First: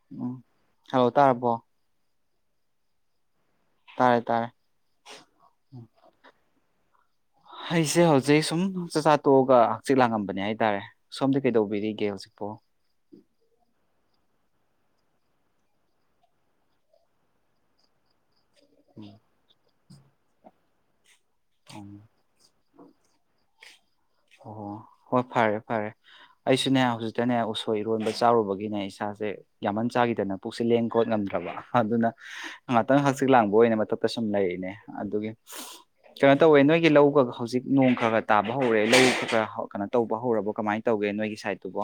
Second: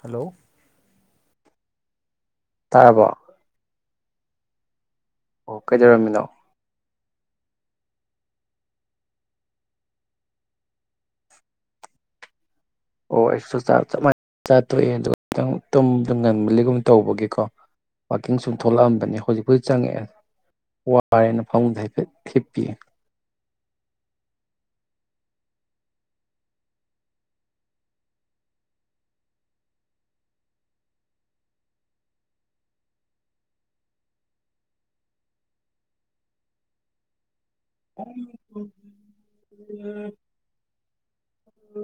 hello ꯎꯝ ꯍꯥꯎ ꯇꯥꯔꯕꯣ ꯇꯥꯔꯕꯣ ꯇꯥꯔꯦ ꯇꯥꯔꯦ ꯑꯣ ꯀꯩꯗꯧꯔꯝꯃꯤꯅꯣ ꯑꯩꯁꯦ ꯍꯧꯖꯤꯛ ꯁꯨꯝ ꯆꯥꯛꯆꯥ ꯇꯣꯛꯑꯒ ꯍꯛꯆꯤꯠ ꯂꯥꯡꯉꯝꯕꯅꯦ ꯍꯥꯏꯇꯥꯔꯦ ꯁꯣꯝꯗꯤ ꯀꯩꯗꯧꯕꯤꯔꯤꯒꯦ ꯍꯧꯖꯤꯛꯄꯣ ꯑꯣ ꯑꯩꯁꯨ ꯆꯥꯆꯥꯛ ꯆꯞ ꯃꯥꯟꯅꯩ ꯆꯥ ꯇꯣꯛꯑꯦ ꯑꯗꯨꯒ ꯈꯤꯇꯪ ꯇꯨꯝ ꯉꯟꯂꯤꯒꯨꯝꯕ ꯇꯧꯕꯒꯤꯀꯣ ꯋꯥꯛꯀꯤꯡ ꯁꯨꯝ ꯊꯣꯛꯂꯛ ꯑꯝꯕꯅꯤ ꯍꯧꯖꯤꯛꯄꯨ ꯆꯪꯉꯛꯑꯦ ꯋꯥꯔꯦꯅ ꯐꯃꯨꯡꯗ ꯎꯝ ꯍꯥꯏꯐꯦꯠ ꯍꯤꯞꯄꯤꯌꯦ ꯑꯣ ꯍꯣꯏ ꯐꯔꯦ ꯐꯔꯦ ꯑꯩꯁꯨꯅꯦ ꯍꯧꯖꯤꯛꯇꯅꯦ ꯎꯁꯣꯏ ꯏꯔꯣꯟꯕ ꯆꯥꯔꯨꯕꯒꯤꯅꯦ ꯏꯁꯥꯁꯦ ꯌꯥꯝꯃꯟ ꯆꯥꯈꯤꯗꯅ ꯄꯨꯛꯁꯦ ꯂꯦꯡ ꯈꯣꯠ ꯉꯝꯗ꯭ꯔꯕ ꯑꯗꯨꯅ ꯉꯥꯛꯇꯪ ꯍꯛꯆꯤꯠ ꯂꯥꯡꯕ ꯑꯣꯏꯅ ꯃꯊꯛꯇ ꯁꯨꯝ ꯂꯩꯔꯤꯅꯦ ꯑꯗꯨꯒꯤ ꯀꯩꯅꯣ ꯇꯧꯋꯦ ꯅꯣꯏꯒꯤ ꯂꯧꯒ ꯍꯧꯖꯤꯛ ꯅꯣꯡ ꯈꯔ ꯈꯔ ꯇꯥꯕ ꯍꯧꯔꯦ ꯂꯧ ꯈꯔ ꯀꯅꯣ ꯇꯧꯕ ꯍꯧꯔꯕꯣ ꯀꯃꯥꯏ ꯇꯧꯒꯦ ꯅꯣꯏꯒꯤ ꯁꯥꯏꯠꯇꯨꯕꯣ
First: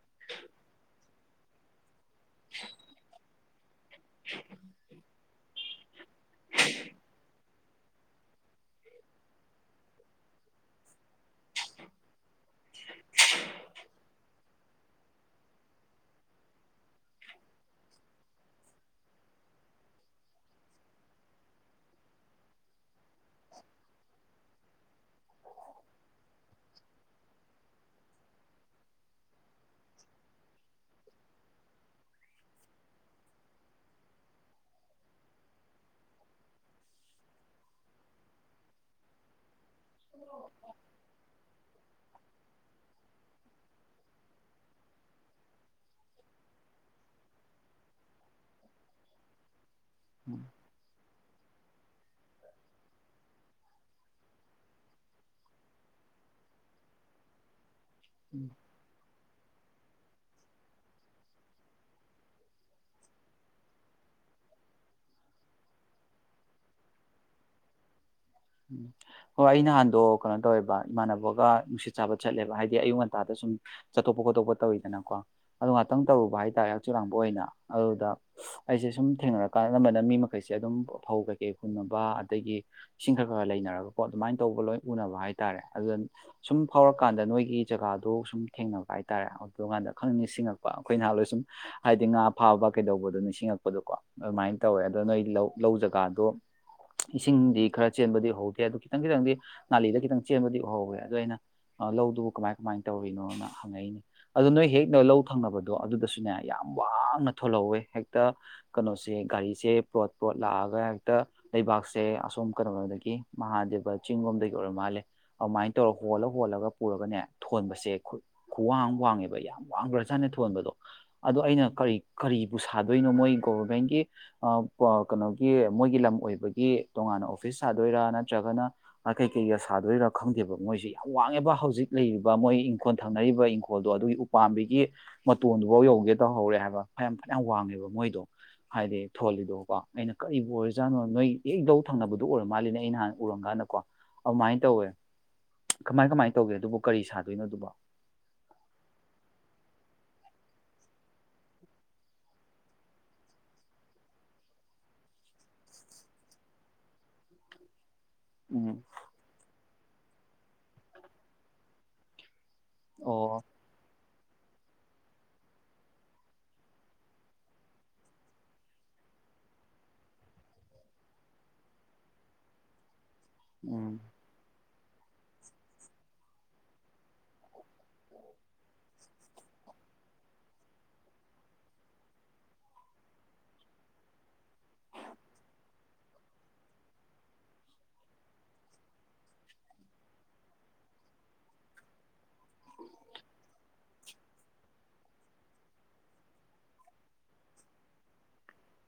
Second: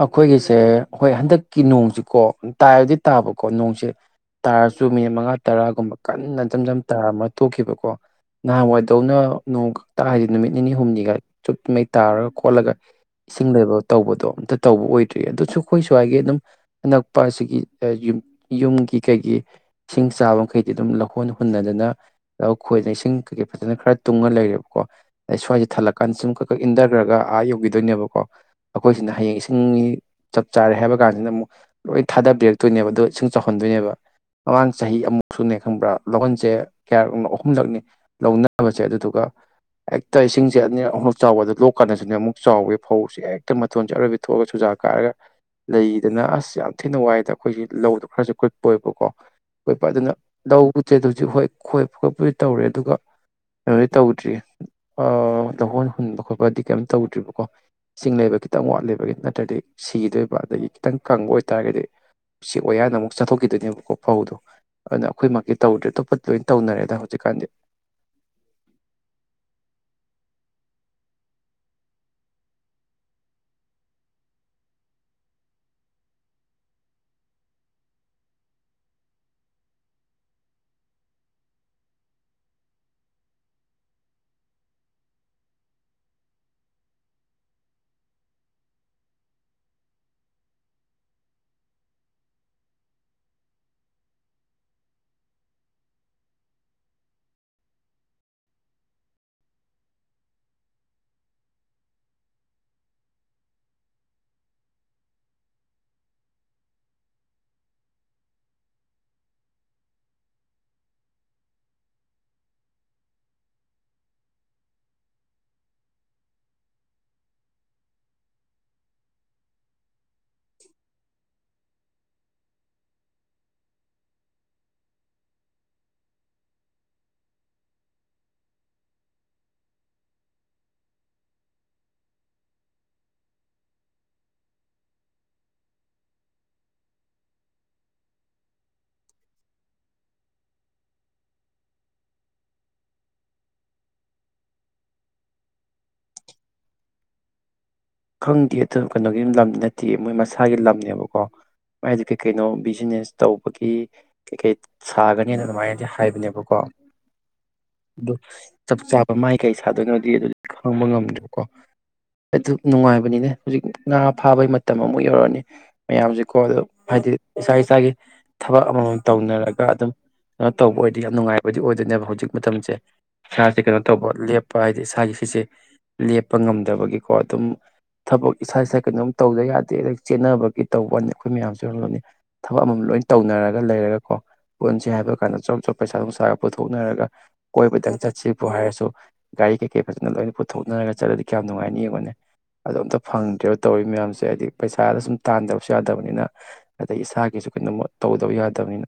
ꯑꯩꯈꯣꯏꯒꯤꯁꯦ ꯍꯣꯏ ꯍꯟꯗꯛ ꯀꯤ ꯅꯣꯡ ꯀꯣ ꯇꯥꯏꯕꯗꯤ ꯇꯥꯕꯣ ꯀꯣꯅꯨꯡꯁꯠ ꯇꯥꯔꯁꯨ ꯃꯤꯅꯤꯠ ꯃꯉꯥ ꯇꯔꯥꯒꯨꯝꯕ ꯀꯟꯅ ꯏꯆꯝ ꯆꯝ ꯇ ꯍꯥꯊꯣꯛꯈꯤꯕꯀꯣ ꯅꯍꯥꯟꯋꯥꯏꯗꯧꯅ ꯅꯣꯡ ꯈꯛꯇ ꯍꯥꯏꯗꯤ ꯅꯨꯃꯤꯠ ꯅꯤꯅꯤ ꯍꯨꯝꯅꯤꯒ ꯆꯨꯞꯉꯩ ꯇꯥꯔꯒ ꯈꯣꯠꯂꯒ ꯏꯁꯤꯡ ꯂꯩꯕ ꯇꯧꯕꯗꯣ ꯑꯝꯇ ꯇꯧꯕ ꯑꯣꯏꯗ꯭ꯔꯤ ꯑꯗꯨꯁꯨ ꯑꯩꯈꯣꯏ ꯁ꯭ꯋꯥꯏꯒꯤ ꯑꯗꯨꯝ ꯑꯅꯛꯄ ꯑꯁꯤꯒꯤꯒꯤ ꯌ ꯌꯨꯝꯒꯤ ꯀꯩꯒꯤ ꯏꯁꯤꯡ ꯆꯥꯕ ꯃꯈꯩꯗꯤ ꯑꯗꯨꯝ ꯂꯧꯍꯣꯟ ꯍꯨꯟꯅꯗꯅ ꯑꯩꯈꯣꯏꯅ ꯏꯁꯤꯡ ꯀꯩꯀꯩ ꯐꯖꯅ ꯈꯔ ꯇꯨꯡꯉꯒ ꯂꯩꯔꯦꯕ ꯀꯣ ꯑꯗ ꯁ꯭ꯋꯥꯏꯁꯦ ꯊꯜꯂꯛꯀꯥꯟꯗ ꯁꯨꯝ ꯈꯛ ꯈꯛ ꯏꯟꯊꯈ꯭ꯔꯒ ꯑꯥ ꯌꯧꯈꯤꯗꯣꯏꯅꯦꯕ ꯀꯣ ꯑꯩꯈꯣꯏꯁꯤꯅ ꯍꯌꯦꯡ ꯏꯁꯤꯡ ꯆꯞ ꯆꯥꯔꯦ ꯍꯥꯏꯕ ꯀꯥꯟꯁꯤꯅ ꯑꯃꯨꯛ ꯂꯣꯏ ꯊꯥꯗꯕꯤꯔꯛꯇꯣꯏꯅꯦꯕ ꯑꯗꯣ ꯏꯁꯤꯡ ꯆꯥꯎꯍꯟꯗꯣꯏꯅꯦꯕ ꯃꯃꯥꯡ ꯆꯍꯤ ꯑꯃꯨꯛ ꯁꯨꯅꯦ ꯈꯪꯕ꯭ꯔꯥ ꯂꯧꯍꯟꯁꯦ ꯀꯌꯥꯔꯛꯅꯣ ꯑꯍꯨꯝꯂꯛꯅꯤ ꯂꯧꯅꯕꯁꯦ ꯑꯗꯨꯗꯨꯒ ꯍꯦꯛꯇ ꯏꯁꯤꯡꯁꯦ ꯑꯅꯤ ꯑꯛ ꯆꯥꯎꯕꯗ ꯂꯣꯛ ꯀꯥꯟꯗꯁꯤꯅ ꯑꯃꯨꯛ ꯆꯥꯎꯋꯦ ꯐꯧꯁꯦ ꯍꯦꯛꯇ ꯃꯇꯊꯣꯟ ꯆꯠꯔꯣꯏꯕꯤ ꯊꯣꯛꯑꯒ ꯆꯨꯖꯥꯛ ꯀꯥꯔꯒ ꯂꯩꯗꯅ ꯑꯁ ꯌꯥꯝ ꯊꯤꯅ ꯋꯥꯏꯗ ꯑꯩꯈꯣꯏꯁꯤ ꯂꯧꯗꯣ ꯈꯔꯁꯨ ꯀꯨꯏꯄꯣꯏꯕꯀꯣ ꯣꯏꯄ ꯑꯗꯨꯅ ꯂꯧ ꯎ ꯍꯧꯖꯤꯛ ꯍꯣꯏ ꯈꯣꯏꯕꯒꯠꯄꯗꯤ ꯇꯧꯔꯦ ꯑꯗꯨꯒ ꯀꯩꯅꯣꯗꯤ ꯇꯧꯗ꯭ꯔꯤ ꯇꯧꯍꯣꯟ ꯍꯨꯟꯕ ꯈꯣꯠꯄꯗꯤ ꯀꯩꯝꯇ ꯇꯧꯗ꯭ꯔꯤꯕꯀꯣ ꯆꯤꯡ ꯂꯩꯕ ꯈꯤꯇꯪ ꯋꯥꯠꯂꯤꯕꯒꯤ ꯅꯠꯇ꯭ꯔꯗꯤ ꯁꯤꯈꯤꯗꯣꯏꯕ ꯑꯗꯒꯤ ꯈꯤꯇꯪ ꯀꯪꯕ ꯑꯣꯏꯇꯥꯔꯒꯗꯤ ꯎꯆꯛ ꯑꯣ ꯌꯥꯅ ꯑꯃꯨꯛ ꯆꯠꯊꯣꯛꯈꯤꯗꯣꯏꯅꯦꯕꯀꯣ ꯐꯧꯗꯣ ꯑꯗꯨꯅ ꯑꯩꯈꯣꯏꯃꯛꯀꯤꯤ ꯇꯧꯗ꯭ꯔꯦ ꯑꯇꯣꯞꯄ ꯂꯣꯏꯅ ꯇꯧꯅꯔꯦꯗ ꯍꯧꯖꯤꯛꯀꯥꯟꯗꯤ ꯎꯝ ꯍꯣꯏ ꯑꯩ ꯅꯍꯥꯟꯗꯣ ꯀꯩꯅꯣ ꯇꯧꯋꯦꯕ ꯏꯃꯥꯟꯅꯕꯒ ꯅꯨꯡꯁꯤꯠ ꯆꯥꯕ ꯆꯠꯂꯦꯕ ꯍꯥꯏꯗꯤ ꯑꯌꯨꯛ ꯉꯟꯇꯥꯗ ꯁꯨꯝ ꯆꯠꯇꯣꯛꯄ ꯈꯣꯠꯇꯣꯛꯄ ꯇꯧꯋꯤꯗꯅꯀꯣ ꯑꯗꯨ ꯉꯥꯛꯇꯪ ꯇꯧꯔꯨꯕ ꯍꯥꯏ ꯇꯔꯦ ꯍꯛꯆꯤ ꯂꯥꯡꯕ ꯑꯣꯏꯅ ꯑꯗꯨꯗ ꯑꯩꯁꯦ ꯁꯨꯝ ꯊꯦꯡꯅꯔꯛꯀꯥꯟꯗꯅꯝꯕꯅ ꯃꯤ ꯃꯈꯩꯁꯦ ꯑꯗꯨꯝ ꯐꯧ ꯀꯩꯀꯩ ꯍꯨꯟꯅꯅꯕ ꯑꯗꯒꯤ ꯏꯁꯤꯡ ꯈꯔ ꯈꯔ ꯂꯩꯅꯔꯒꯀꯣ ꯑꯗꯨꯃꯥꯏꯅ ꯇꯧꯕ ꯂꯣꯏ ꯎꯅꯕ ꯍꯥꯏꯇꯥꯔꯦ ꯑꯗꯨꯗ ꯁꯨꯝ ꯐꯥꯎꯔꯀꯥꯟꯗ ꯅꯣꯏꯒꯤ ꯖꯒꯥꯗꯣ ꯁꯨꯝ ꯊꯦꯡꯅꯕ ꯍꯥꯏꯇꯥꯔꯦ ꯑꯗꯨꯀꯥꯟꯗ ꯈꯪ ꯅꯤꯡꯁꯤꯡꯉꯛꯄ ꯑꯩꯈꯣꯏ ꯅꯍꯥꯟ ꯂꯣꯏ ꯁꯨꯝ ꯍꯥꯏꯗꯤ ꯉꯥ ꯐꯥꯕ ꯀꯩꯗꯧꯕꯗꯣ ꯅꯤꯡꯁꯤꯡꯉꯛꯄꯗꯣꯀꯣ ꯑꯗꯨꯃꯥꯏꯅ ꯇꯧꯋꯦ ꯑꯗꯣ ꯅꯣꯏ ꯂꯧ ꯂꯧ ꯖꯒꯥꯗꯣ ꯏꯁꯤꯡꯗꯤ ꯈꯔ ꯆꯦꯟꯕꯗꯤ ꯎꯍꯧꯗꯦ ꯑꯗꯨ ꯈꯤꯇꯪ ꯈꯤꯇꯪꯗꯤ ꯅꯥꯂꯤꯗ ꯈꯤꯇꯪ ꯆꯦꯟꯕꯗꯤ ꯎꯍꯧꯋꯦ ꯑꯗꯣ ꯑꯩꯅ ꯂꯧꯗꯨꯕꯨ ꯀꯃꯥꯏ ꯀꯃꯥꯏꯅ ꯇꯧꯔꯤꯅꯣꯅ ꯍꯪꯉꯛꯏꯅꯦ ꯑꯗꯣ ꯅꯣꯏ ꯍꯦꯛ ꯂꯧ ꯊꯪꯅꯕꯗꯣ ꯑꯗꯨꯗꯁꯨꯅꯦ ꯌꯥꯝ ꯋꯥꯡꯅ ꯊꯣꯜꯍꯧꯋꯦ ꯍꯦꯛꯇ ꯀꯩꯅꯣꯁꯦ ꯒꯥꯔꯤꯁꯦ ꯄ꯭ꯂꯣꯠ ꯄꯣꯠ ꯂꯥꯛꯑꯒ ꯍꯦꯛꯇ ꯂꯩꯕꯥꯛꯁꯦ ꯑꯁꯣꯝ ꯀꯩꯅꯣꯗꯒꯤ ꯃꯍꯥꯗꯦꯕ ꯆꯤꯡ ꯂꯣꯝꯗꯒꯤ ꯑꯣꯏꯔ ꯃꯥꯜꯂꯦ ꯑꯗꯨꯃꯥꯏꯅ ꯇꯧꯔ ꯍꯣꯜꯂ ꯍꯣꯜꯂꯒ ꯄꯨꯔꯒꯅꯦ ꯊꯣꯟꯕꯁꯦ ꯈꯨꯋꯥꯡ ꯋꯥꯡꯉꯦꯕ ꯌꯥꯝ ꯋꯥꯡꯕ꯭ꯔꯖꯥꯠꯅ ꯊꯣꯟꯕꯗꯣ ꯑꯗꯣ ꯑꯩꯅ ꯀꯔꯤ ꯀꯔꯤꯕꯨ ꯁꯥꯗꯣꯏꯅꯣ ꯃꯣꯏ ꯒꯣꯕꯔꯃꯦꯟꯒꯤ ꯀꯩꯅꯣꯒꯤ ꯃꯣꯏꯒꯤ ꯂꯝ ꯑꯣꯏꯕꯒꯤ ꯇꯣꯉꯥꯟꯅ ꯑꯣꯐꯤꯁ ꯁꯥꯗꯣꯏꯔꯥ ꯅꯠꯇ꯭ꯔꯒꯅ ꯀꯩ ꯀꯩꯒ ꯁꯥꯗꯣꯏꯔꯥ ꯈꯪꯗꯦꯕ ꯃꯣꯏꯁꯤꯦ ꯌꯥꯝ ꯋꯥꯡꯉꯦꯕ ꯍꯧꯖꯤꯛ ꯂꯩꯔꯤꯕ ꯃꯣꯏ ꯏꯪꯈꯣꯜ ꯊꯪꯅꯔꯤꯕ ꯏꯪꯈꯣꯜꯗꯣ ꯑꯗꯨꯒꯤ ꯎꯄꯥꯝꯕꯤꯒꯤ ꯃꯇꯣꯟꯗꯨꯐꯥꯎ ꯌꯧꯒꯦ ꯇꯧꯍꯧꯔꯦ ꯍꯥꯏꯕ ꯐꯌꯥꯝ ꯐꯅꯌꯥꯝ ꯋꯥꯡꯉꯦꯕ ꯃꯣꯏꯗꯣ ꯍꯥꯏꯗꯤ ꯊꯣꯜꯂꯤꯗꯣ ꯀꯣ ꯑꯩꯅ ꯀꯔꯤꯕꯨ ꯑꯣꯏꯔꯤꯖꯥꯠꯅꯣ ꯅꯣꯏ ꯍꯛꯗꯧ ꯊꯪꯅꯕꯗ ꯑꯗꯨ ꯑꯣꯏꯔ ꯃꯥꯜꯂꯤꯅꯦ ꯑꯩ ꯅꯍꯥꯟ ꯎꯔꯝ ꯀꯥꯟꯗꯀꯣ ꯑꯗꯨꯃꯥꯏꯅ ꯇꯧꯋꯦ ꯀꯃꯥꯏ ꯀꯃꯥꯏꯅ ꯇꯧꯒꯦ ꯑꯗꯨꯕꯨ ꯀꯔꯤ ꯁꯥꯗꯣꯏꯅꯣ ꯑꯗꯨꯕ ꯈꯪꯗꯦ ꯑꯗꯨ ꯀꯩꯅꯣꯒꯤ ꯂꯝꯗꯤ ꯅꯠꯇꯦ ꯃꯣꯏ ꯃꯁꯥꯒꯤ ꯂꯝꯅꯦꯕꯀꯣ ꯃꯥꯏꯗꯤ ꯀꯩ ꯀꯩꯅꯣ ꯕꯤꯖꯤꯅꯦꯁ ꯇꯧꯕꯒꯤ ꯀꯩꯀꯩ ꯁꯥꯒꯅꯤꯅ ꯑꯗꯨꯃꯥꯏꯅꯗꯤ ꯍꯥꯏꯕꯅꯦꯕꯀꯣ ꯑꯗꯨ ꯎꯝ ꯆꯞ ꯆꯥꯄ ꯃꯥꯏ ꯀꯩ ꯊꯥꯗꯣꯛꯅꯗꯤ ꯑꯗꯨꯗꯤ ꯈꯪꯕ ꯉꯝꯗ꯭ꯔꯦꯀꯣ ꯑꯗꯨ ꯅꯨꯡꯉꯥꯏꯕꯅꯤꯅꯦ ꯑꯣ ꯍꯧꯖꯤꯛ ꯉꯥ ꯐꯥꯕꯩ ꯃꯇꯝ ꯑꯃꯨꯛ ꯌꯧꯔꯛꯑꯅꯤ ꯃꯌꯥꯝꯁꯦꯀꯣ ꯑꯗꯣ ꯍꯥꯏꯗꯤ ꯏꯁꯥ ꯏꯁꯥꯒꯤ ꯊꯕꯛ ꯑꯃꯃꯝ ꯇꯧꯅꯔꯒ ꯑꯗꯨꯝ ꯀꯩꯅꯣ ꯇꯧꯕ ꯑꯣꯏꯔꯗꯤ ꯌꯥꯝ ꯅꯨꯡꯉꯥꯏꯕꯗꯤ ꯑꯣꯏꯗꯣꯏꯅꯦꯕ ꯍꯧꯖꯤꯛ ꯃꯇꯝꯁꯦ ꯆꯁꯤ ꯎꯝ ꯀꯦꯞ ꯍꯥꯏꯗꯤ ꯏꯁꯥꯒꯤ ꯁꯤꯁꯦ ꯂꯦꯞꯄ ꯉꯝꯗꯕꯒꯤꯀꯣ ꯑꯗꯨꯝ ꯊꯕꯛ ꯏꯁꯥ ꯏꯁꯥ ꯀꯩꯅꯣꯝ ꯇꯧꯗ ꯌꯥꯗꯦ ꯑꯗꯩ ꯆꯦꯟꯅꯕꯒꯤ ꯇꯧꯕꯅꯤ ꯑꯩꯈꯣꯏ ꯃꯌꯥꯝꯁꯨ ꯑꯣꯏꯔꯝꯂꯅꯤ ꯊꯕꯛ ꯑꯃꯃꯝ ꯂꯣꯏ ꯇꯧꯅꯔꯒ ꯂꯩꯔꯒꯀꯣ ꯄꯨꯟꯁꯤꯦ ꯍꯥꯏꯕ ꯀꯥꯟꯗ ꯑꯣꯞ ꯑꯆꯣꯄ ꯄꯩꯁꯥ ꯅꯨꯡꯁꯥꯒ ꯄꯨꯊꯣꯛꯅꯔꯒ ꯀꯣꯏꯕꯗꯪ ꯆꯠꯁꯤꯕꯨ ꯍꯥꯏꯔꯁꯨ ꯒꯥꯔꯤ ꯀꯩꯀꯩ ꯐꯖꯅ ꯂꯣꯏꯅ ꯄꯨꯊꯣꯛꯅꯔꯒ ꯆꯠꯂꯗꯤ ꯀꯌꯥꯝ ꯅꯨꯡꯉꯥꯏꯅꯤ ꯌꯦꯡꯉꯣꯅꯦ ꯑꯗꯣ ꯑꯝꯇ ꯐꯪꯗ꯭ꯔꯦꯔꯤꯕ ꯇꯧꯔꯤ ꯃꯌꯥꯝꯁꯦ ꯍꯥꯏꯗꯤ ꯄꯩꯁꯥꯗ ꯁꯨꯝ ꯇꯥꯟꯗꯕꯁꯨ ꯌꯥꯗꯕꯅꯤꯅ ꯑꯗꯩ ꯏꯁꯥꯒꯤꯁꯨ ꯀꯩꯅꯣꯃ ꯇꯧꯗꯕ ꯌꯥꯗꯕꯅꯤꯅ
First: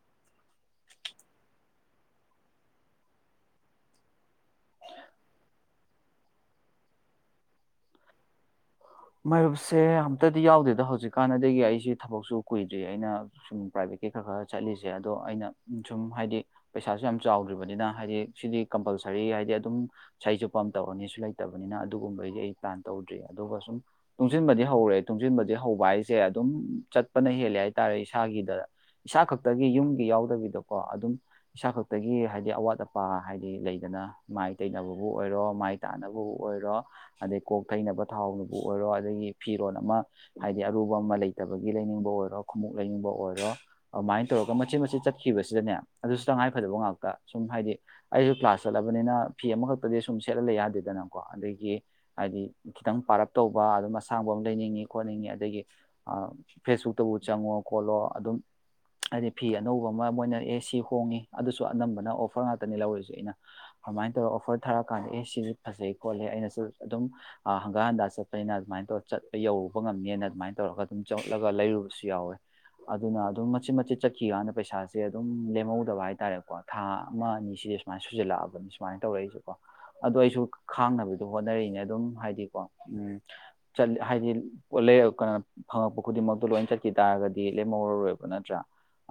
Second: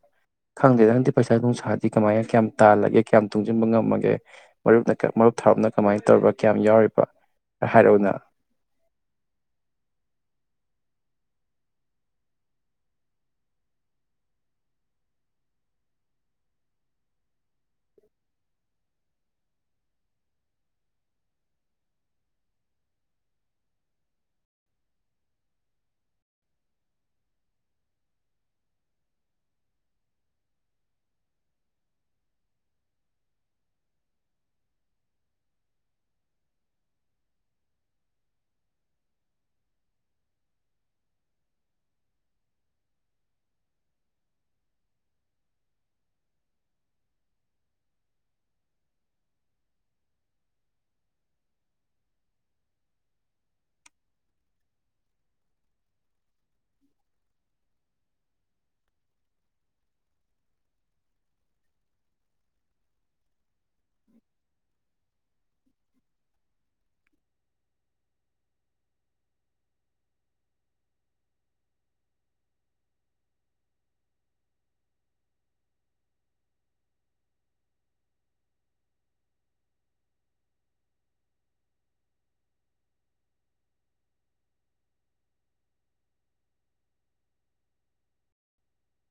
ꯈꯪꯗꯦꯗ ꯍꯪꯗꯤ ꯄꯩꯁꯥ ꯅꯨꯡꯁꯥꯗꯤ ꯀꯃꯥꯏꯅ ꯀꯌꯥꯝ ꯇꯥꯜꯂꯒꯦ ꯀꯌꯥꯝ ꯇꯨꯡꯁꯤꯟꯕ ꯉꯝꯃꯒꯦ ꯃꯔꯨꯞꯅ ꯃꯔꯨꯞ ꯊꯔꯞꯅ ꯀꯃꯥꯏꯅ ꯇꯧꯔꯤꯕ ꯀꯌꯥꯝ ꯌꯥꯎꯔꯤꯕ ꯍꯥꯏꯔꯛꯑꯣꯅ ꯃꯔꯌꯨꯞꯁꯦ ꯑꯝꯇꯗꯤ ꯌꯥꯎꯗꯦꯗ ꯍꯧꯖꯤꯛꯀꯥꯟꯅꯗꯒꯤ ꯑꯩꯁꯤ ꯊꯕꯛꯁꯨ ꯀꯨꯏꯗ꯭ꯔꯤ ꯑꯩꯅ ꯁꯨꯝ ꯄ꯭ꯔꯥꯏꯚꯦꯠꯀꯤ ꯈꯔ ꯈꯔ ꯆꯠꯂꯤꯁꯦ ꯑꯗꯣ ꯑꯩꯅ ꯁꯨꯝ ꯍꯥꯏꯗꯤ ꯄꯩꯁꯥꯁꯨ ꯌꯥꯝ ꯆꯥꯎꯗ꯭ꯔꯤꯕꯅꯤꯅ ꯍꯥꯏꯗꯤ ꯁꯤꯗꯤ ꯀꯝꯄꯜꯁꯔꯤ ꯍꯥꯏꯗꯤ ꯑꯗꯨꯝ ꯏꯁꯩ ꯁꯨꯞꯄ ꯑꯃ ꯇꯧꯔꯅꯤꯁꯨ ꯂꯩꯇꯕꯅꯤꯅ ꯑꯗꯨꯒꯨꯝꯕꯩꯗꯤ ꯑꯩ ꯄ꯭ꯂꯥꯟ ꯇꯧꯗ꯭ꯔꯤ ꯑꯗꯨꯒ ꯁꯨꯝ ꯇꯨꯡꯁꯤꯟꯕꯗꯤ ꯍꯧꯔꯦ ꯇꯨꯡꯁꯤꯟꯕꯗꯤ ꯍꯧꯕ ꯍꯥꯏꯁꯦ ꯑꯗꯨꯝ ꯆꯠꯄꯅ ꯍꯦꯜꯂꯦ ꯍꯥꯏꯇꯥꯔꯦ ꯏꯁꯥꯒꯤꯗ ꯏꯁꯥ ꯈꯛꯇꯒꯤ ꯌꯨꯝꯒꯤ ꯌꯥꯎꯗꯕꯤꯗꯀꯣ ꯑꯗꯨꯝ ꯏꯁꯥ ꯈꯛꯇꯒꯤ ꯍꯥꯏꯕꯗꯤ ꯑꯋꯥꯠ ꯑꯄꯥ ꯍꯥꯏꯗꯤ ꯂꯩꯗꯅ ꯃꯥꯏ ꯇꯩꯅꯕꯕꯨ ꯑꯣꯏꯔꯣ ꯃꯥꯏ ꯇꯥꯅꯕꯕꯨ ꯑꯣꯏꯔꯣ ꯑꯗꯩ ꯀꯣꯛ ꯇꯩꯅꯕ ꯊꯥꯎ ꯕꯨ ꯑꯣꯏꯔꯣ ꯑꯗꯒꯤ ꯐꯤꯔꯣꯜ ꯑꯃ ꯍꯥꯏꯗꯤ ꯑꯔꯨꯕ ꯑꯃ ꯂꯩꯇꯕꯒꯤ ꯂꯩꯅꯤꯡꯕ ꯑꯣꯏꯔꯣ ꯈꯣꯡꯎꯞ ꯂꯩꯅꯤꯡꯕ ꯑꯣꯏꯔꯣ ꯑꯗꯨꯃꯥꯏꯅ ꯇꯧꯔꯒ ꯃꯆꯦꯠ ꯃꯆꯦꯠ ꯆꯠꯈꯤꯕꯁꯤꯗꯅꯦ ꯑꯗꯨꯁꯨ ꯇꯉꯥꯏꯐꯗꯕ ꯉꯥꯛꯇ ꯁꯨꯝ ꯍꯥꯏꯗꯤ ꯑꯩꯁꯨ ꯀ꯭ꯂꯥꯁ ꯆꯠꯂꯕꯅꯤꯅ ꯐꯤ ꯑꯃꯈꯛꯇꯗꯤ ꯁꯨꯝ ꯁꯦꯠꯍꯜꯂ ꯌꯥꯗꯦꯗꯅꯀꯣ ꯑꯗꯒꯤ ꯍꯥꯏꯗꯤ ꯈꯤꯇꯪ ꯄꯥꯔꯛ ꯇꯧꯕ ꯑꯗꯨꯝ ꯑꯁꯥꯡꯕ ꯑꯃ ꯂꯩꯅꯤꯡꯉꯤ ꯈꯣꯠꯅꯤꯡꯉꯤ ꯑꯗꯒꯤ ꯐꯦꯁꯕꯨꯛꯇꯕꯨ ꯆꯪꯉꯣ ꯈꯣꯠꯂꯣ ꯑꯗꯨꯝ ꯍꯥꯏꯗꯤ ꯐꯤ ꯑꯅꯧꯕ ꯑꯃ ꯃꯣꯏꯅ ꯑꯦ ꯁꯤ ꯍꯣꯡꯉꯤ ꯑꯗꯨꯁꯨ ꯑꯅꯝꯕꯅ ꯑꯣꯐꯔ ꯉꯥꯛꯇꯅꯤ ꯂꯧꯔꯤꯁꯦ ꯑꯩꯅ ꯑꯗꯨꯃꯥꯏꯅ ꯇꯧꯔꯒ ꯑꯣꯐꯔ ꯊꯥꯔꯛꯀꯥꯟꯗ ꯑꯦ ꯁꯤꯁꯨ ꯐꯖꯩ ꯈꯣꯠꯂꯤꯦ ꯑꯩꯅꯁꯨ ꯑꯗꯨꯝ ꯍꯪꯒꯥ ꯍꯟꯗ ꯆꯠ ꯑꯩꯅ ꯑꯗꯨꯃꯥꯏꯅ ꯇꯧꯔ ꯆꯠꯄ ꯌꯧꯔꯨꯕ ꯉꯝꯅꯦꯅ ꯑꯗꯨꯃꯥꯏꯅ ꯇꯧꯔꯒ ꯑꯗꯨꯝ ꯆꯠꯂꯒ ꯂꯩꯔꯨꯕꯁꯨ ꯌꯥꯎꯋꯦ ꯑꯗꯨꯅ ꯑꯗꯨꯝ ꯃꯆꯤꯟꯠ ꯃꯆꯤꯟꯠ ꯆꯠꯈꯤꯀꯥꯟꯗ ꯄꯩꯁꯥꯁꯦ ꯑꯗꯨꯝ ꯂꯦꯝꯍꯧꯗꯕ ꯍꯥꯏꯇꯥꯔꯦꯀꯣ ꯊꯥ ꯑꯃ ꯑꯅꯤꯁꯤꯗ ꯁꯨꯃꯥꯏꯅ ꯁꯨꯖꯜꯂꯛꯑꯕꯅꯤ ꯁꯨꯃꯥꯏꯅ ꯇꯧꯔꯛꯏꯁꯦꯀꯣ ꯑꯗꯣ ꯑꯩꯁꯨ ꯈꯥꯡꯅꯕꯗꯣ ꯍꯣꯠꯅꯔꯤꯛꯏꯅꯦ ꯑꯗꯨꯝ ꯍꯥꯏꯗꯤꯀꯣ ꯎ ꯠꯂꯤ ꯍꯥꯏꯗꯤ ꯀꯩꯅꯣ ꯐꯪꯉꯛꯄ ꯈꯨꯗꯤꯡꯃꯛꯇꯣ ꯂꯣꯏ ꯆꯠꯈꯤ ꯇꯥꯔꯒꯗꯤ ꯂꯦꯝꯍꯧꯔꯔꯣꯏꯕ ꯅꯠꯇ꯭ꯔꯥ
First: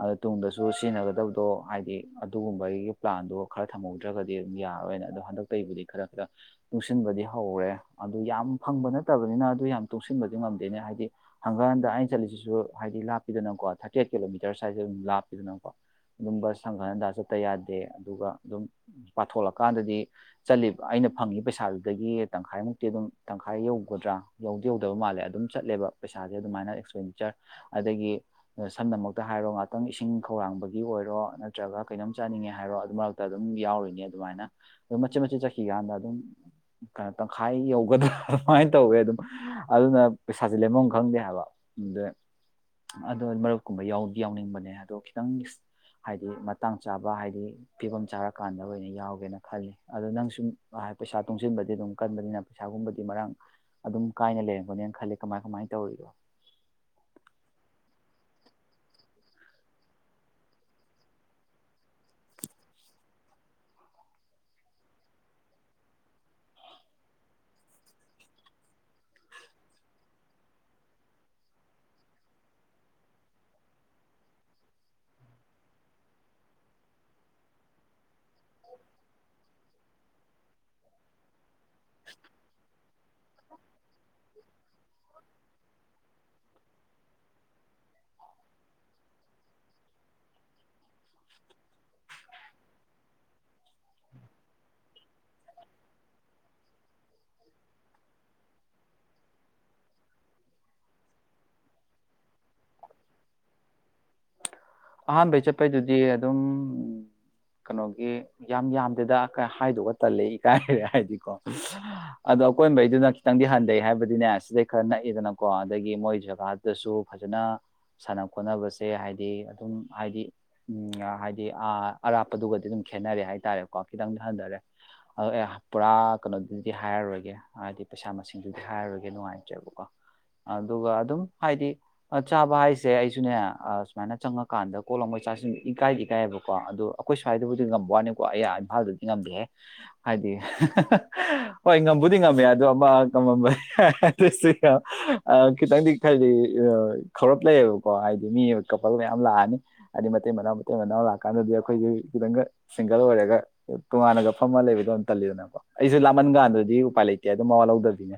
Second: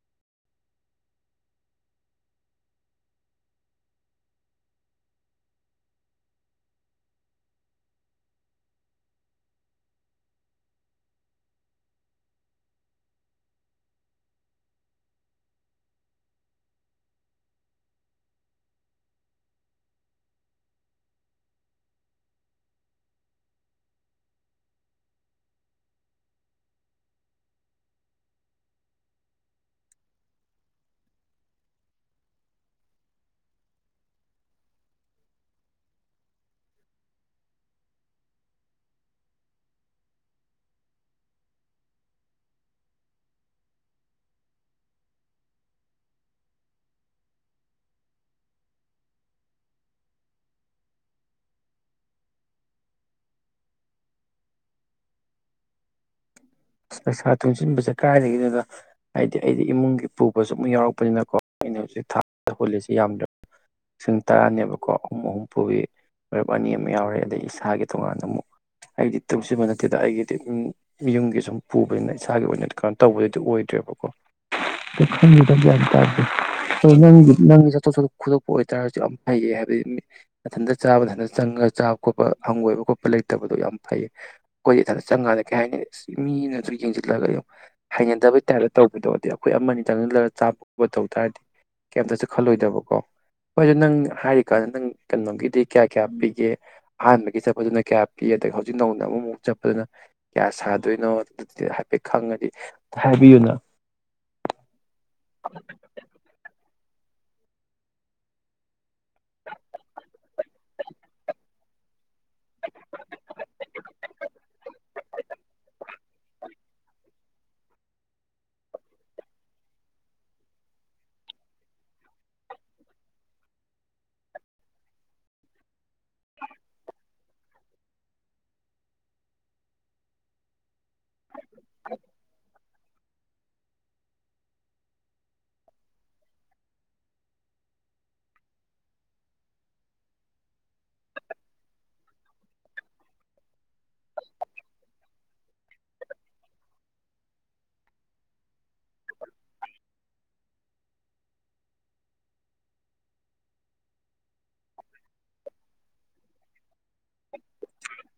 ꯑꯗꯣ ꯇꯨꯡꯗꯁꯨ ꯁꯤꯖꯤꯟꯅꯒꯗꯕꯗꯣ ꯍꯥꯏꯗꯤ ꯑꯗꯨꯒꯨꯝꯕꯒꯤ ꯄ꯭ꯂꯥꯟꯗꯣ ꯈꯔ ꯊꯝꯍꯧꯗ꯭ꯔꯒꯗꯤ ꯑꯗꯨꯝ ꯌꯥꯔꯣꯏꯅ ꯑꯗꯣ ꯍꯟꯗꯛꯇꯒꯤꯕꯨꯗꯤ ꯈꯔ ꯈꯤꯔ ꯇꯨꯡꯁꯤꯟꯕꯗꯤ ꯍꯧꯔꯦ ꯑꯗꯨ ꯌꯥꯝ ꯐꯪꯕ ꯅ ꯐꯠꯇꯕꯅꯤꯅ ꯑꯗꯨ ꯌꯥꯝ ꯇꯨꯡꯁꯤꯟꯕꯗꯤ ꯉꯝꯗꯦꯅꯦ ꯍꯥꯏꯗꯤ ꯍꯪꯒꯟ ꯍꯟꯗ ꯑꯩꯅ ꯆꯠꯂꯤꯁꯤꯁꯨ ꯍꯥꯏꯗꯤ ꯂꯥꯞꯄꯤꯗꯅꯀꯣ ꯊꯥꯔꯇꯤ ꯑꯩꯠ ꯀꯤꯂꯣꯃꯤꯇꯔꯁ ꯍꯥꯏꯁꯦ ꯑꯗꯨꯝ ꯂꯥꯞꯄꯤꯗꯅꯀꯣ ꯑꯗꯨꯝ ꯕꯁ ꯍꯪꯒꯥꯟ ꯍꯟꯗ ꯆꯠꯇ ꯌꯥꯗꯦ ꯑꯗꯨꯒ ꯑꯗꯨꯝ ꯄꯥꯊꯣꯛꯂꯀꯥꯟꯗꯗꯤ ꯆꯠꯂꯤ ꯑꯩꯅ ꯐꯪꯉꯤꯕ ꯄꯩꯁꯥꯗꯨꯗꯒꯤ ꯇꯪꯈꯥꯏꯃꯨꯛꯇꯤ ꯑꯗꯨꯝ ꯇꯪꯈꯥꯏ ꯌ ꯇꯧꯒꯗ꯭ꯔꯥ ꯌꯧꯗꯤ ꯌꯧꯗꯕ ꯃꯥꯜꯂꯦ ꯑꯗꯨꯝ ꯆꯠꯂꯦꯕ ꯄꯩꯁꯥꯁꯦ ꯑꯗꯨꯃꯥꯏꯅ ꯑꯦꯛꯁꯄꯦꯟꯗꯤꯆꯔ ꯑꯗꯒꯤ ꯁꯝꯅꯃꯛꯇ ꯍꯥꯏꯔꯣ ꯉꯍꯥꯛꯇꯪ ꯏꯁꯤꯡ ꯈꯧꯔꯥꯡꯕꯒꯤ ꯑꯣꯏꯔꯣ ꯅꯠꯇ꯭ꯔꯒ ꯀꯩꯅꯣꯝ ꯆꯥꯅꯤꯡꯉꯦ ꯍꯥꯏꯔꯣ ꯑꯗꯨ ꯃꯔꯛꯇ ꯑꯗꯨꯝ ꯌꯥꯎꯔꯤꯅꯦ ꯑꯗꯨꯃꯥꯏꯅ ꯑꯗꯨꯝ ꯃꯆꯦꯠ ꯃꯆꯦꯠ ꯆꯠꯈꯤ ꯀꯥꯟꯗ ꯑꯗꯨꯝꯣ ꯇꯪꯈꯥꯏ ꯌꯧꯒꯗ꯭ꯔꯥ ꯁꯨꯃꯥꯏꯅ ꯇꯧꯋꯦ ꯑꯗꯨꯝ ꯑꯗꯨꯅ ꯄꯩꯁꯥꯁꯦ ꯂꯩꯦꯝꯐꯝ ꯈꯪꯗꯦ ꯍꯥꯏꯕ ꯑꯗ ꯑꯗꯣ ꯃꯔꯨꯞꯀꯨꯝꯕ ꯌꯥꯗꯤ ꯌꯥꯎꯅꯤꯡꯕꯅꯦ ꯑꯗꯣ ꯈꯤꯇꯪ ꯍꯥꯏꯗꯤ ꯃꯇꯥꯡ ꯆꯥꯕ ꯍꯥꯏꯗꯤ ꯐꯤꯕꯝ ꯆꯥꯔꯀꯥꯟꯗ ꯑꯣꯏꯅ ꯌꯥꯎꯒꯦꯅ ꯈꯜꯂꯤ ꯑꯗꯣ ꯅꯪ ꯁꯨꯝ ꯄꯩꯁꯥ ꯇꯨꯡꯁꯤꯟꯕꯗꯤ ꯑꯗꯨꯝ ꯀꯟꯕꯅꯤꯅ ꯄꯩꯁꯥꯒꯨꯝꯕꯗꯤ ꯃꯔꯥꯡ ꯑꯗꯨꯝ ꯀꯥꯏꯅ ꯂꯩꯔꯝꯒꯅꯦꯅ ꯈꯜꯂꯤ ꯀꯃꯥꯏ ꯀꯃꯥꯏꯅ ꯇꯧꯔꯤꯅꯣ ꯄꯩꯁꯥ ꯇꯨꯡꯁꯤꯟꯕꯁꯦ ꯀꯗꯥꯏꯗꯒꯤꯅꯅ ꯍꯥꯏꯗꯤ ꯑꯩꯗꯤ ꯏꯃꯨꯡꯒꯤ ꯄꯨꯕꯁꯨ ꯑꯃꯨꯛ ꯌꯥꯎꯔꯛꯄꯅꯤꯅꯀꯣ ꯑꯩꯅ ꯍꯧꯖꯤꯛ ꯊꯥ ꯍꯨꯜꯂꯤꯁꯤ ꯌꯥꯝꯗ꯭ꯔꯕ ꯂꯤꯁꯤꯡ ꯇꯔꯥꯅꯦꯕꯀꯣ ꯑꯍꯨꯝ ꯑꯍꯨꯝ ꯄꯨꯕꯤ ꯃꯔꯨꯞ ꯑꯅꯤ ꯑꯃ ꯌꯥꯎꯔꯦ ꯑꯗꯩ ꯏꯁꯥꯒꯤ ꯇꯣꯉꯥꯟꯅ ꯑꯃꯨꯛ ꯑꯩꯗꯤ ꯇꯨꯡꯁꯤꯟꯕ ꯅꯠꯇꯦꯗ ꯑꯩꯒꯤꯗꯤ ꯌꯨꯝꯒꯤ ꯁꯨꯝ ꯄꯨꯕꯅꯤꯅ ꯏꯁꯥꯒꯤ ꯑꯣꯏꯅꯗꯤ ꯀꯩꯅꯣ ꯇꯧꯕꯗꯗꯤ ꯑꯣꯏꯗ꯭ꯔꯦꯕꯀꯣ ꯇꯥꯦ ꯅꯪꯒꯤ ꯆꯠꯊꯣꯛ ꯆꯠꯣꯛ ꯈꯣꯗꯣꯛꯄ ꯑꯣꯏꯇꯥꯔꯁꯨ ꯌꯥꯝ ꯐꯩꯌꯦ ꯍꯥꯏꯕꯗꯤ ꯃꯊꯟꯇ ꯆꯥꯕ ꯃꯊꯟꯇ ꯆꯪꯉꯒ ꯆꯥꯕ ꯈꯣꯠꯄ ꯍꯪꯒꯣꯏꯕ ꯈꯣꯠꯄ ꯂꯩꯇꯕꯗꯣ ꯌꯥꯝ ꯐꯩꯌꯦ ꯑꯩꯈꯣꯏꯗꯤ ꯏꯊꯟꯇ ꯆꯪꯉꯥꯟꯗ ꯀꯩ ꯍꯥꯏꯅꯤ ꯃꯤꯅꯁꯨ ꯌꯦꯡꯁꯤꯜꯂꯒ ꯍꯩꯅꯗꯕꯩ ꯇꯥꯏꯞꯇ ꯇꯧꯕꯗꯕꯗꯤ ꯑꯩꯈꯣꯏ ꯑꯃꯅꯤ ꯆꯪꯁꯤꯜꯂꯒ ꯆꯥꯕ ꯈꯣꯕ ꯇꯧ ꯇꯥꯔꯗꯤ ꯀꯩꯝꯇꯁꯨ ꯈꯜꯂꯣꯏꯗꯕꯀꯣ ꯍꯣꯏꯁꯨ ꯅꯪ ꯍꯥꯏꯔꯤꯀꯥꯟꯗ ꯅꯪ ꯀꯩꯅꯣꯒꯤꯗꯤ ꯀꯌꯥ ꯀꯌꯥ ꯄꯤꯒꯦ ꯑꯍꯥꯟꯕꯒꯤ ꯆꯠꯄꯗꯨꯅ ꯀꯌꯥ ꯄꯤ ꯑꯗꯒꯤ ꯍꯧꯖꯤꯛ ꯅꯧꯅ ꯑꯃꯃꯨꯛ ꯆꯠꯄꯗꯨꯅ ꯀꯌꯥ ꯁꯥ ꯑꯣꯏꯣꯏꯅꯣ ꯑꯗꯨꯗꯤ ꯍꯥꯏꯐꯦꯠ ꯈꯪꯉꯗꯤ ꯍꯥꯏꯕꯤꯌꯨꯅ ꯑꯍꯥꯟꯕꯩ ꯆꯠꯄꯩꯗꯨꯗꯤ ꯑꯗꯨꯝ ꯀꯩꯅꯣꯒꯤ ꯌꯥꯝ ꯌꯥꯝ ꯑꯗꯨꯗ ꯍꯥꯏꯗꯣꯛꯑ ꯇꯜꯂꯦ ꯏꯀꯥꯏꯔꯦ ꯍꯥꯏꯗꯤꯀꯣ [unintelligible] ꯑꯗꯣ ꯑꯀꯣꯏꯕꯩꯗꯨꯅ ꯈꯤꯇꯪꯗꯤ ꯍꯟꯊꯩ ꯍꯥꯏꯕꯗꯤꯅꯦ ꯁꯤꯗꯩ ꯈꯔ ꯅꯛꯏꯗꯅꯀꯣ ꯑꯗꯒꯤ ꯃꯣꯏ ꯖꯒꯥꯗꯁꯨ ꯐꯖꯅ ꯁꯥꯟꯅ ꯈꯣꯠꯅꯕꯁꯦ ꯍꯥꯏꯗꯤ ꯑꯗꯨꯝ ꯍꯥꯏꯗꯤ ꯍꯥꯏꯗꯤ ꯑꯔꯥꯞꯄꯗꯨꯒꯗꯤ ꯑꯗꯨꯝ ꯈꯦꯠꯅꯔꯦ ꯍꯥꯏꯇꯥꯔꯦꯀꯣ ꯈꯤꯇꯪꯗꯤ ꯍꯟꯊꯔꯦ ꯑꯗꯣ ꯑꯦ ꯄꯨꯔꯥ ꯀꯩꯅꯣꯗꯨꯗꯤ ꯍꯥꯏꯔꯔꯣꯏꯒꯦ ꯍꯥꯏꯗꯤ ꯄꯩꯁꯥ ꯃꯁꯤꯡꯗꯨꯗꯤ ꯍꯥꯏꯔꯔꯣꯏꯒꯦ ꯅꯨꯡꯉꯥꯏꯇ꯭ꯔꯦꯕꯀꯣ ꯑꯗꯨꯒ ꯑꯗꯨꯝ ꯍꯥꯏꯗꯤ ꯆꯥꯕ ꯍꯥꯏꯁꯤꯦ ꯁꯦ ꯑꯩꯁꯨꯅꯦ ꯁꯨꯃꯥꯏꯅ ꯆꯉ ꯀꯥꯟꯗ ꯀꯣ ꯂꯥꯡꯕꯩ ꯆꯥꯛꯁꯤꯡ ꯏꯀꯥꯏꯗꯤ ꯏꯀꯥꯏꯌꯦꯕꯀꯣ ꯑꯗꯣ ꯑꯩꯈꯣꯏ ꯁ꯭ꯋꯥꯏꯗꯕꯨꯗꯤ ꯉꯝꯕ ꯋꯥꯅꯤꯀꯣ ꯑꯩ ꯏꯝꯐꯥꯜꯗꯗꯤ ꯉꯝꯗꯦ ꯍꯥꯏꯗꯤ ꯍꯣꯏ ꯉꯕꯨꯗꯤ ꯉꯝꯃꯦ ꯑꯗꯣ ꯑꯃ ꯉꯝꯃꯝꯕ ꯈꯤꯇꯪꯗꯤ ꯍꯥꯏꯗꯤ ꯈꯧꯔꯞ ꯂꯩꯌꯦꯕꯀꯣ ꯍꯥꯏꯗꯤ ꯃꯤ ꯀꯄꯜ ꯃꯌꯥꯝ ꯂꯥꯛꯑꯦ ꯍꯥꯏꯗꯤ ꯃꯇꯩ ꯃꯅꯥꯎ ꯃꯇꯩ ꯃꯅꯥꯎ ꯂꯥꯛꯀꯥꯟꯗꯗꯤ ꯑꯩꯈꯣꯏꯁꯨ ꯈꯤꯇꯪꯒ ꯁꯤꯡꯒꯜ ꯑꯣꯏꯔꯒ ꯇꯣꯉꯥꯟꯅꯒ ꯐꯝꯃ ꯂꯩꯕꯗꯣ ꯇꯜꯂꯤꯗꯅꯀꯣ ꯑꯩꯁꯨ ꯂꯥꯝꯃꯟ ꯀꯥꯟꯗꯗꯤ ꯎꯄꯥꯏ ꯂꯩꯇꯦ ꯑꯗꯨꯝ ꯃꯋꯥ ꯂꯧꯗꯕꯕꯤꯅꯦ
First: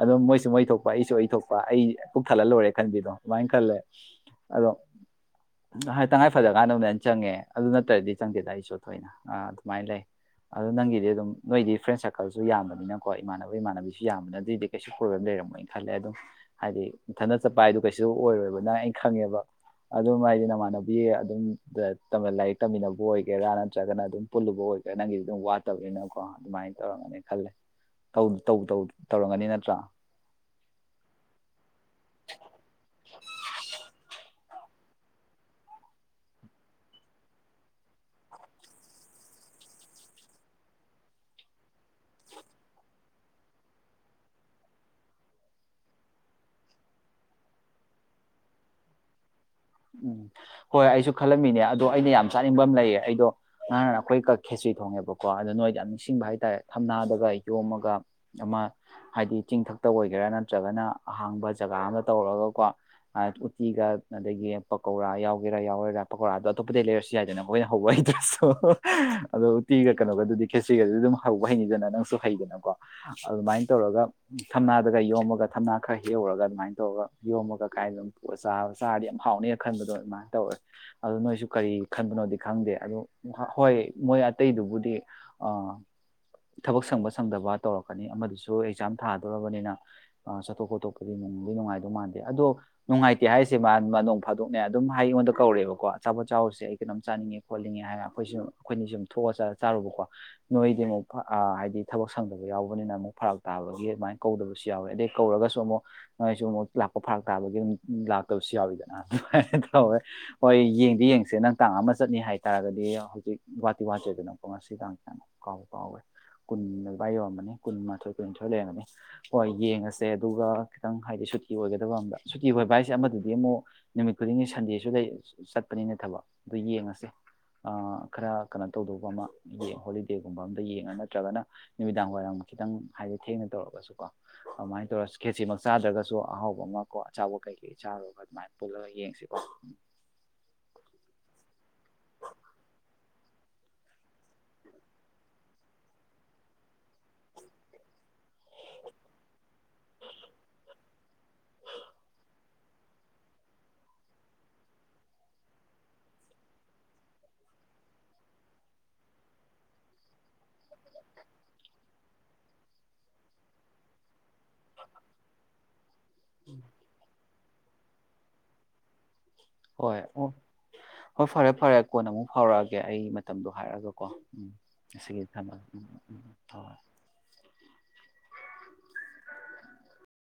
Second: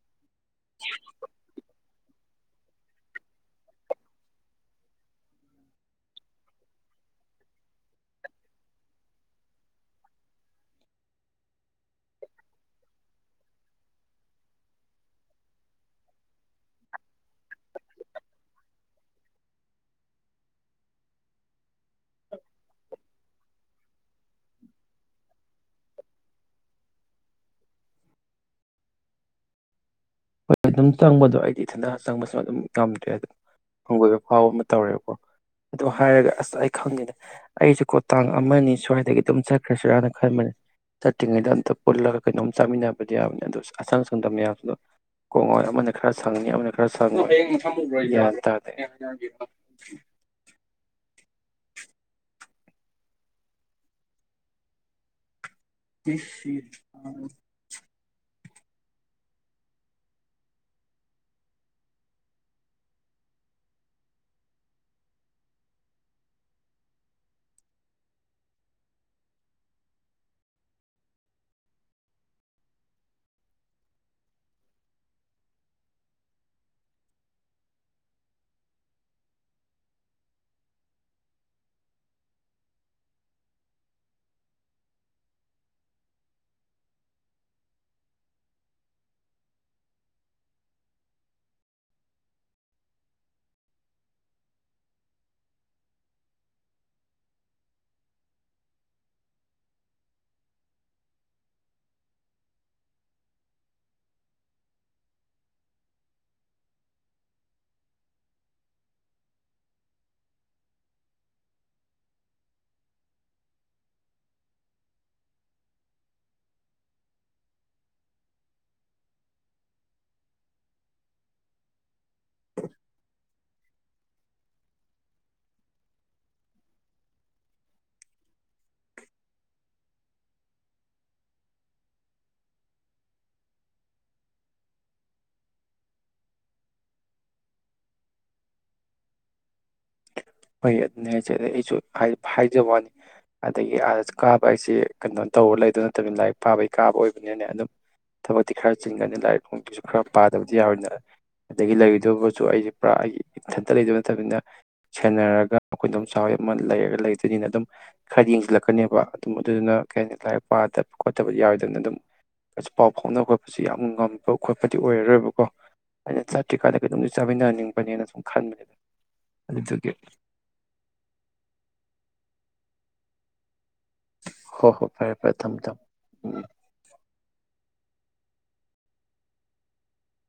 ꯑꯗꯨꯝ ꯃꯣꯏꯁꯨ ꯃꯩ ꯊꯣꯛꯣꯛꯄ ꯑꯩꯁꯨ ꯑꯣꯏꯊꯣꯛꯄ ꯑꯩ ꯀꯛ ꯊꯜꯍꯜꯂꯣꯏꯔꯦ ꯈꯟꯕꯤꯗꯣ ꯑꯗꯨꯃꯥꯏꯅ ꯈꯜꯂꯦ ꯑꯗꯣ ꯇꯉꯥꯏ ꯐꯗꯀꯥꯟꯗ ꯑꯃꯅ ꯑꯩꯅ ꯆꯪꯉꯦ ꯑꯗꯨ ꯅꯠꯇ꯭ꯔꯗꯤ ꯆꯪꯗꯦꯗ ꯑꯩꯁꯨ ꯊꯣꯏꯅ ꯑ ꯑꯗꯨꯃꯥꯏꯅ ꯂꯩ ꯑꯗꯨ ꯅꯪꯒꯤꯗꯤ ꯑꯗꯨꯝ ꯅꯣꯏꯗꯤ ꯐ꯭ꯔꯦꯟ ꯁꯥꯔꯀꯜꯁꯨ ꯌꯥꯝꯕꯅꯤꯅꯀꯣ ꯏꯃꯥꯟꯅꯕ ꯏꯃꯥꯟꯅꯕꯤꯁꯨ ꯌꯥꯝꯅꯤꯅ ꯑꯗꯨꯏꯗꯤ ꯀꯩꯁꯨ ꯄ꯭ꯔꯣꯕ꯭ꯂꯦꯝ ꯂꯩꯔꯝꯃꯣꯏꯅ ꯈꯜꯂꯦ ꯑꯗꯨꯝ ꯍꯥꯏꯗꯤ ꯃꯊꯠ ꯆꯠꯄ ꯍꯥꯏꯗ ꯀꯩꯁꯨ ꯑꯣꯏꯔꯣꯏꯕ ꯅꯪ ꯑꯩꯅ ꯈꯪꯉꯦꯕ ꯑꯗꯨꯝ ꯍꯥꯏꯗꯤ ꯅꯃꯥꯟꯅꯕꯤ ꯑꯗꯨꯝ ꯂꯥꯏꯔꯤꯛ ꯇꯝꯃꯤꯟꯅꯕ ꯑꯣꯏꯒꯦꯔꯥ ꯅꯠꯇ꯭ꯔꯒꯅ ꯑꯗꯨꯝ ꯄꯨꯜꯂꯨꯕ ꯑꯣꯏꯒꯦꯔꯥ ꯅꯪꯒꯤꯗꯤ ꯑꯗꯨꯝ ꯋꯥꯠꯇꯕꯅꯤꯅꯀꯣ ꯑꯗꯨꯃꯥꯏꯅ ꯇꯧꯔꯝꯒꯅꯤ ꯈꯜꯂꯦ ꯇꯧꯔꯝꯒꯅꯤ ꯅꯠꯇ꯭ꯔꯥ ꯍꯣꯏ ꯑꯗꯨꯝ ꯆꯪꯕꯗꯣ ꯑꯩꯗꯤ ꯏꯊꯟꯇ ꯆꯪꯕꯁꯨ ꯑꯗꯨꯝ ꯉꯝꯗ꯭ꯔꯦ ꯑꯗꯨ ꯍꯪꯒꯣꯏꯕ ꯐꯥꯎꯕ ꯇꯧꯔꯦꯕꯀꯣ ꯑꯗꯨ ꯍꯥꯏꯔꯒ ꯑꯁ ꯑꯩ ꯈꯪꯗꯦꯗ ꯑꯩꯁꯨ ꯀꯣ ꯇꯥꯡ ꯑꯃ ꯁ꯭ꯋꯥꯏꯗꯒꯤ ꯑꯗꯨꯝ ꯆꯠꯈ꯭ꯔꯁꯤꯔꯥꯅ ꯈꯟꯕꯅꯦ ꯆꯠꯇ꯭ꯔꯤꯉꯩꯗ ꯑꯝꯇ ꯄꯨꯜꯂꯒ ꯀꯩꯅꯣꯝ ꯆꯥꯃꯤꯟꯅꯕꯗꯤ ꯌꯥꯕꯅꯦ ꯑꯗꯨ ꯑꯁꯪ ꯁꯪꯗ ꯃꯌꯥꯝꯗꯨꯗ ꯀꯣꯡꯍꯣꯏ ꯑꯃꯅ ꯈꯔ ꯁꯪꯉꯤ ꯑꯃꯅ ꯈꯔ ꯁꯪꯉꯤꯟ ꯇꯥꯔꯗꯤ ꯎꯝ ꯍꯣꯏ ꯑꯩꯁꯨ ꯈꯜꯂꯝꯃꯤꯅꯦ ꯑꯗꯣ ꯑꯩꯅ ꯌꯥꯝ ꯆꯥꯅꯤꯡꯕ ꯑꯃ ꯂꯩꯌꯦ ꯑꯩꯗꯣ ꯉꯍꯥꯟ ꯑꯩꯈꯣꯏ ꯀꯛ ꯈꯦꯇ꯭ꯔꯤ ꯊꯣꯡꯉꯦꯕꯀꯣ ꯑ ꯅꯣꯏ ꯌꯥꯝ ꯅꯨꯪꯁꯤꯕꯥ ꯍꯥꯏꯇꯥꯔꯦ ꯊꯝꯅꯥꯗꯒ ꯌꯣꯝꯃꯒ ꯑꯃ ꯍꯥꯏꯗꯤ ꯆꯤꯡꯊꯛꯇ ꯑꯣꯏꯒꯦꯔꯥ ꯅꯠꯇ꯭ꯔꯒꯅ ꯑꯍꯥꯡꯕ ꯖꯒꯥ ꯑꯃꯗ ꯇꯧꯔꯒꯀꯣ ꯎꯇꯤꯒ ꯑꯗꯒꯤ ꯄꯀꯧꯔꯥ ꯌꯥꯎꯒꯦꯔꯥ ꯌꯥꯎꯔꯦꯔꯥ ꯄꯀꯧꯔꯥꯗꯣ ꯑꯇꯣꯞꯄꯗꯗꯒꯤ ꯂꯩꯔꯁꯨ ꯌꯥꯏꯗꯅ ꯃꯈꯣꯏꯅ ꯍꯧꯕ ꯍꯩꯇ꯭ꯔꯁꯨ ꯑꯗꯣ ꯎꯇꯤꯒ ꯀꯩꯅꯣꯒꯗꯨꯗꯤ ꯈꯦꯁꯤ꯭ꯔꯤꯒꯗꯤ ꯑꯗꯨꯝ ꯍꯧꯕ ꯍꯩꯅꯤꯗꯅ ꯅꯪꯁꯨ ꯍꯩꯗꯅꯀꯣ ꯑꯗꯨꯃꯥꯏꯅ ꯇꯧꯔꯒ ꯊꯝꯅꯥꯗꯒ ꯌꯣꯝꯃꯒ ꯊꯝꯅꯥ ꯈꯔ ꯍꯦꯛꯍꯧꯔꯒ ꯑꯗꯨꯃꯥꯏꯅ ꯇꯧꯔꯒ ꯌꯣꯝꯃꯒ ꯀꯥꯏꯅ ꯑꯗꯨꯝ ꯆꯥ ꯆꯥꯔꯗꯤ ꯌꯥꯝ ꯍꯥꯎꯅꯤ ꯈꯟꯕꯗꯣ ꯑꯗꯨꯃꯥꯏꯅ ꯇꯧꯔꯦ ꯑꯗꯨ ꯅꯣꯏꯁꯨ ꯀꯔꯤ ꯈꯟꯕꯅꯣꯗꯤ ꯈꯪꯗꯦ ꯑꯗ ꯍꯣꯏ ꯃꯣꯏ ꯑꯇꯩꯗꯨꯕꯨꯗꯤ ꯊꯕꯛ ꯁꯪꯕ ꯁꯪꯗꯕ ꯇꯧꯔꯛꯀꯅꯤ ꯑꯃꯗꯨꯁꯨ ꯑꯦꯛꯖꯥꯝ ꯊꯥꯗꯣꯔꯔꯕꯅꯤꯅ ꯆꯠꯊꯣꯛ ꯈꯣꯠꯇꯣꯛꯄꯗꯤ ꯅꯒꯤ ꯅꯨꯡꯉꯥꯏꯗꯧ ꯃꯥꯟꯗꯦ ꯑꯗꯣ ꯅꯨꯡꯉꯥꯏꯇꯦ ꯍꯥꯏꯔꯤꯁꯦ ꯃꯥ ꯐꯥꯗꯣꯛꯅꯦꯩ ꯑꯗꯨꯝ ꯍꯥꯏ ꯑꯩꯉꯣꯟꯗ ꯀꯧꯔꯑꯦꯕꯀꯣ ꯑꯥꯄꯠ ꯆ ꯆꯥꯎꯔꯨꯁ ꯑꯩ ꯀꯩꯅꯝ ꯆꯥꯅꯤꯡꯉꯦ ꯈꯣꯠꯅꯤꯡꯉꯦ ꯍꯥꯏꯅ ꯑꯩꯈꯣꯏꯁꯨ ꯑꯩꯈꯣꯏꯅꯁꯨ ꯁꯨꯝ ꯊꯣꯛꯑ ꯆꯥꯔꯨꯕꯀꯣ ꯅꯣꯏꯗꯤ ꯑꯃꯨꯛ ꯍꯥꯏꯗꯤ ꯊꯕꯛ ꯁꯪꯗꯕ ꯌꯥꯎꯕꯅꯤꯅ ꯑꯃꯨꯛ ꯐꯔꯥꯛ ꯇꯥꯕꯒꯤ ꯑꯗꯨꯃꯥꯏꯅ ꯀꯧꯗꯕꯁꯨ ꯌꯥꯎꯋꯤ ꯑꯗꯩ ꯀꯧꯔꯒꯁꯨ ꯑꯃꯨꯛ ꯅꯣꯏꯁꯨ ꯑꯃꯨꯛ ꯂꯥꯛꯄ ꯐꯔꯥꯛ ꯇꯥꯕꯒꯤ ꯑꯗꯨꯝ ꯂꯥꯛꯇꯕꯁꯨ ꯌꯥꯎꯋꯤꯗ ꯑꯗꯨꯃꯥꯏꯅ ꯇꯧꯋꯦ ꯍꯣꯏ ꯌꯦꯡꯗꯤ ꯌꯦꯡꯁꯦ ꯅꯪ ꯇꯥꯡ ꯑꯃ ꯆꯠꯅꯤ ꯍꯥꯏꯇꯥꯥꯔꯒꯗꯤ ꯍꯧꯖꯤꯛ ꯋꯥꯇꯤ ꯋꯥꯇꯦꯗꯅꯀꯣ ꯉꯁꯤ ꯇꯥꯡꯁ ꯌꯥꯝꯨꯛ ꯀꯥꯎꯕ ꯀꯥꯎꯋꯦ ꯀꯨꯟ ꯂꯄꯥꯏ ꯌꯧꯔꯝꯃꯅꯤ ꯀꯨꯟꯃꯥꯊꯣꯏ ꯀꯨꯟꯅꯤꯊꯣꯏ ꯂꯩꯔꯝꯃꯅꯤ ꯍꯣꯏ ꯌꯦꯡꯉꯁꯦ ꯑꯗꯨꯒ ꯈꯤꯇꯪ ꯍꯥꯏꯗꯤ ꯁꯨꯇꯤ ꯑꯣꯏꯒꯗꯕ ꯑꯗ ꯁꯨꯇꯤ ꯑꯣꯏꯕ ꯍꯥꯏꯁꯦ ꯑꯃꯗꯗꯤ ꯑꯃꯨꯛ ꯅꯨꯃꯤꯠ ꯈꯨꯗꯤꯡꯒꯤ ꯁꯟꯗꯦꯁꯨ ꯂꯩ ꯆꯠꯄꯅꯤꯅꯦ ꯊꯕꯛ ꯑꯗꯨ ꯌꯦꯡꯉꯁꯦ ꯈꯔ ꯀꯩꯅꯣ ꯇꯧꯗꯧꯕ ꯑꯃ ꯍꯣꯂꯤꯗꯦꯒꯨꯝꯕ ꯑꯝꯗ ꯌꯦꯡꯉ ꯅꯠꯇ꯭ꯔꯒꯅ ꯅꯨꯃꯤꯗꯥꯡ ꯋꯥꯏꯔꯝ ꯈꯤꯇꯪ ꯍꯥꯏꯗꯤ ꯊꯦꯡꯅ ꯇꯧꯔꯒꯁꯨꯀꯣ ꯑꯗꯨꯃꯥꯏꯅ ꯇꯧꯔ ꯈꯦꯁꯤꯃꯛ ꯆꯥꯗ꯭ꯔꯒꯁꯨ ꯑꯍꯥꯎꯕ ꯑꯃ ꯀꯣ ꯑꯆꯥꯎꯕ ꯀꯩꯀꯩ ꯆꯥꯔꯨꯔꯕ ꯑꯗꯨꯃꯥꯏꯅ ꯄꯨꯜꯂꯒ ꯌꯦꯡꯁꯤꯀꯣ ꯍꯣꯏ ꯑꯗꯨꯅꯦ ꯍꯥꯏꯁꯦ ꯑꯗꯩ ꯑꯩꯁꯨ ꯍꯥꯏꯖꯕ ꯋꯥꯅꯤ ꯑꯗꯒꯤ ꯑꯥꯗ ꯀꯥꯕ ꯍꯥꯏꯁꯦ ꯀꯩꯅꯣ ꯇꯧꯕꯔ ꯂꯩꯗꯕ ꯅꯠꯇꯕꯅꯤꯅ ꯂꯥꯏꯔꯤꯛ ꯄꯥꯕꯒꯤ ꯀꯥꯕ ꯑꯣꯏꯕꯅꯤꯅ ꯑꯗꯨꯝ ꯊꯕꯛꯇꯤ ꯈꯔ ꯆꯤꯟꯒꯅꯤ ꯂꯥꯏꯔꯤꯛ ꯅꯨꯡꯗꯁꯨ ꯈꯔ ꯄꯥꯗꯕꯗꯤ ꯌꯥꯔꯣꯏꯅꯦ ꯑꯗꯒꯤ ꯂꯩꯔꯣꯏꯗꯕꯁꯨ ꯑꯩꯁꯦ ꯄꯨꯔꯥ ꯑꯩꯒꯤ ꯏꯊꯟꯇ ꯂꯩꯗꯣꯏ ꯅꯠꯇꯕꯅꯤꯅ ꯁꯦꯟꯅꯔꯒ ꯑꯩꯈꯣꯏ ꯑꯗꯨꯝ ꯆꯥꯎꯋ ꯑꯃ ꯂꯩꯔꯒ ꯂꯩꯇꯣꯏꯅꯤꯅ ꯑꯗꯨꯝ ꯈꯔ ꯌꯦꯡꯁꯤꯜꯂꯛꯀꯅꯦꯕ ꯑꯗꯨꯝ ꯑꯗꯨꯗꯨꯅ ꯀꯩ ꯍꯥꯏꯅꯤ ꯂꯥꯏꯔꯤꯛ ꯄꯥꯗꯕ ꯈꯣꯠꯇꯕ ꯌꯥꯎꯔꯣꯏꯗꯕꯅ ꯑꯗꯨꯝ ꯄꯥꯎ ꯐꯥꯎꯅꯕ ꯈꯣꯠꯄꯁꯨ ꯌꯥꯝ ꯉꯝꯃꯤ ꯈꯠꯄ ꯈꯣꯠꯄꯗꯤ ꯑꯣꯏꯔꯣꯏꯕꯀꯣ ꯑꯩꯅ ꯆꯥꯇ꯭ꯔꯤꯀꯥꯟꯗ ꯀꯩꯅꯣꯝꯇ ꯆꯥꯃꯤꯟꯅꯍꯅꯤꯡꯕ ꯅꯦꯅ ꯁꯨꯝ ꯈꯟꯕꯅꯦꯗ ꯍꯣꯏ ꯑꯣ ꯍꯣꯏ ꯐꯔꯦ ꯐꯔꯦ ꯀꯣꯟꯅ ꯑꯃꯨꯛ ꯍꯧꯔꯛꯑꯒꯦ ꯑꯩ ꯃꯇꯝꯗꯣ ꯍꯥꯏꯔꯛꯑꯒ ꯀ ꯎꯝ ꯍꯣ ꯍꯣ ꯐꯔꯦ ꯑꯁꯤꯒꯤ ꯐꯔꯦ ꯊꯝꯃ ꯊꯝꯃꯦ ꯊꯝꯃꯦ ꯎꯝ ꯎꯝ ꯎꯝ ꯎꯝ ꯍ ꯍꯣꯏ [inaudible]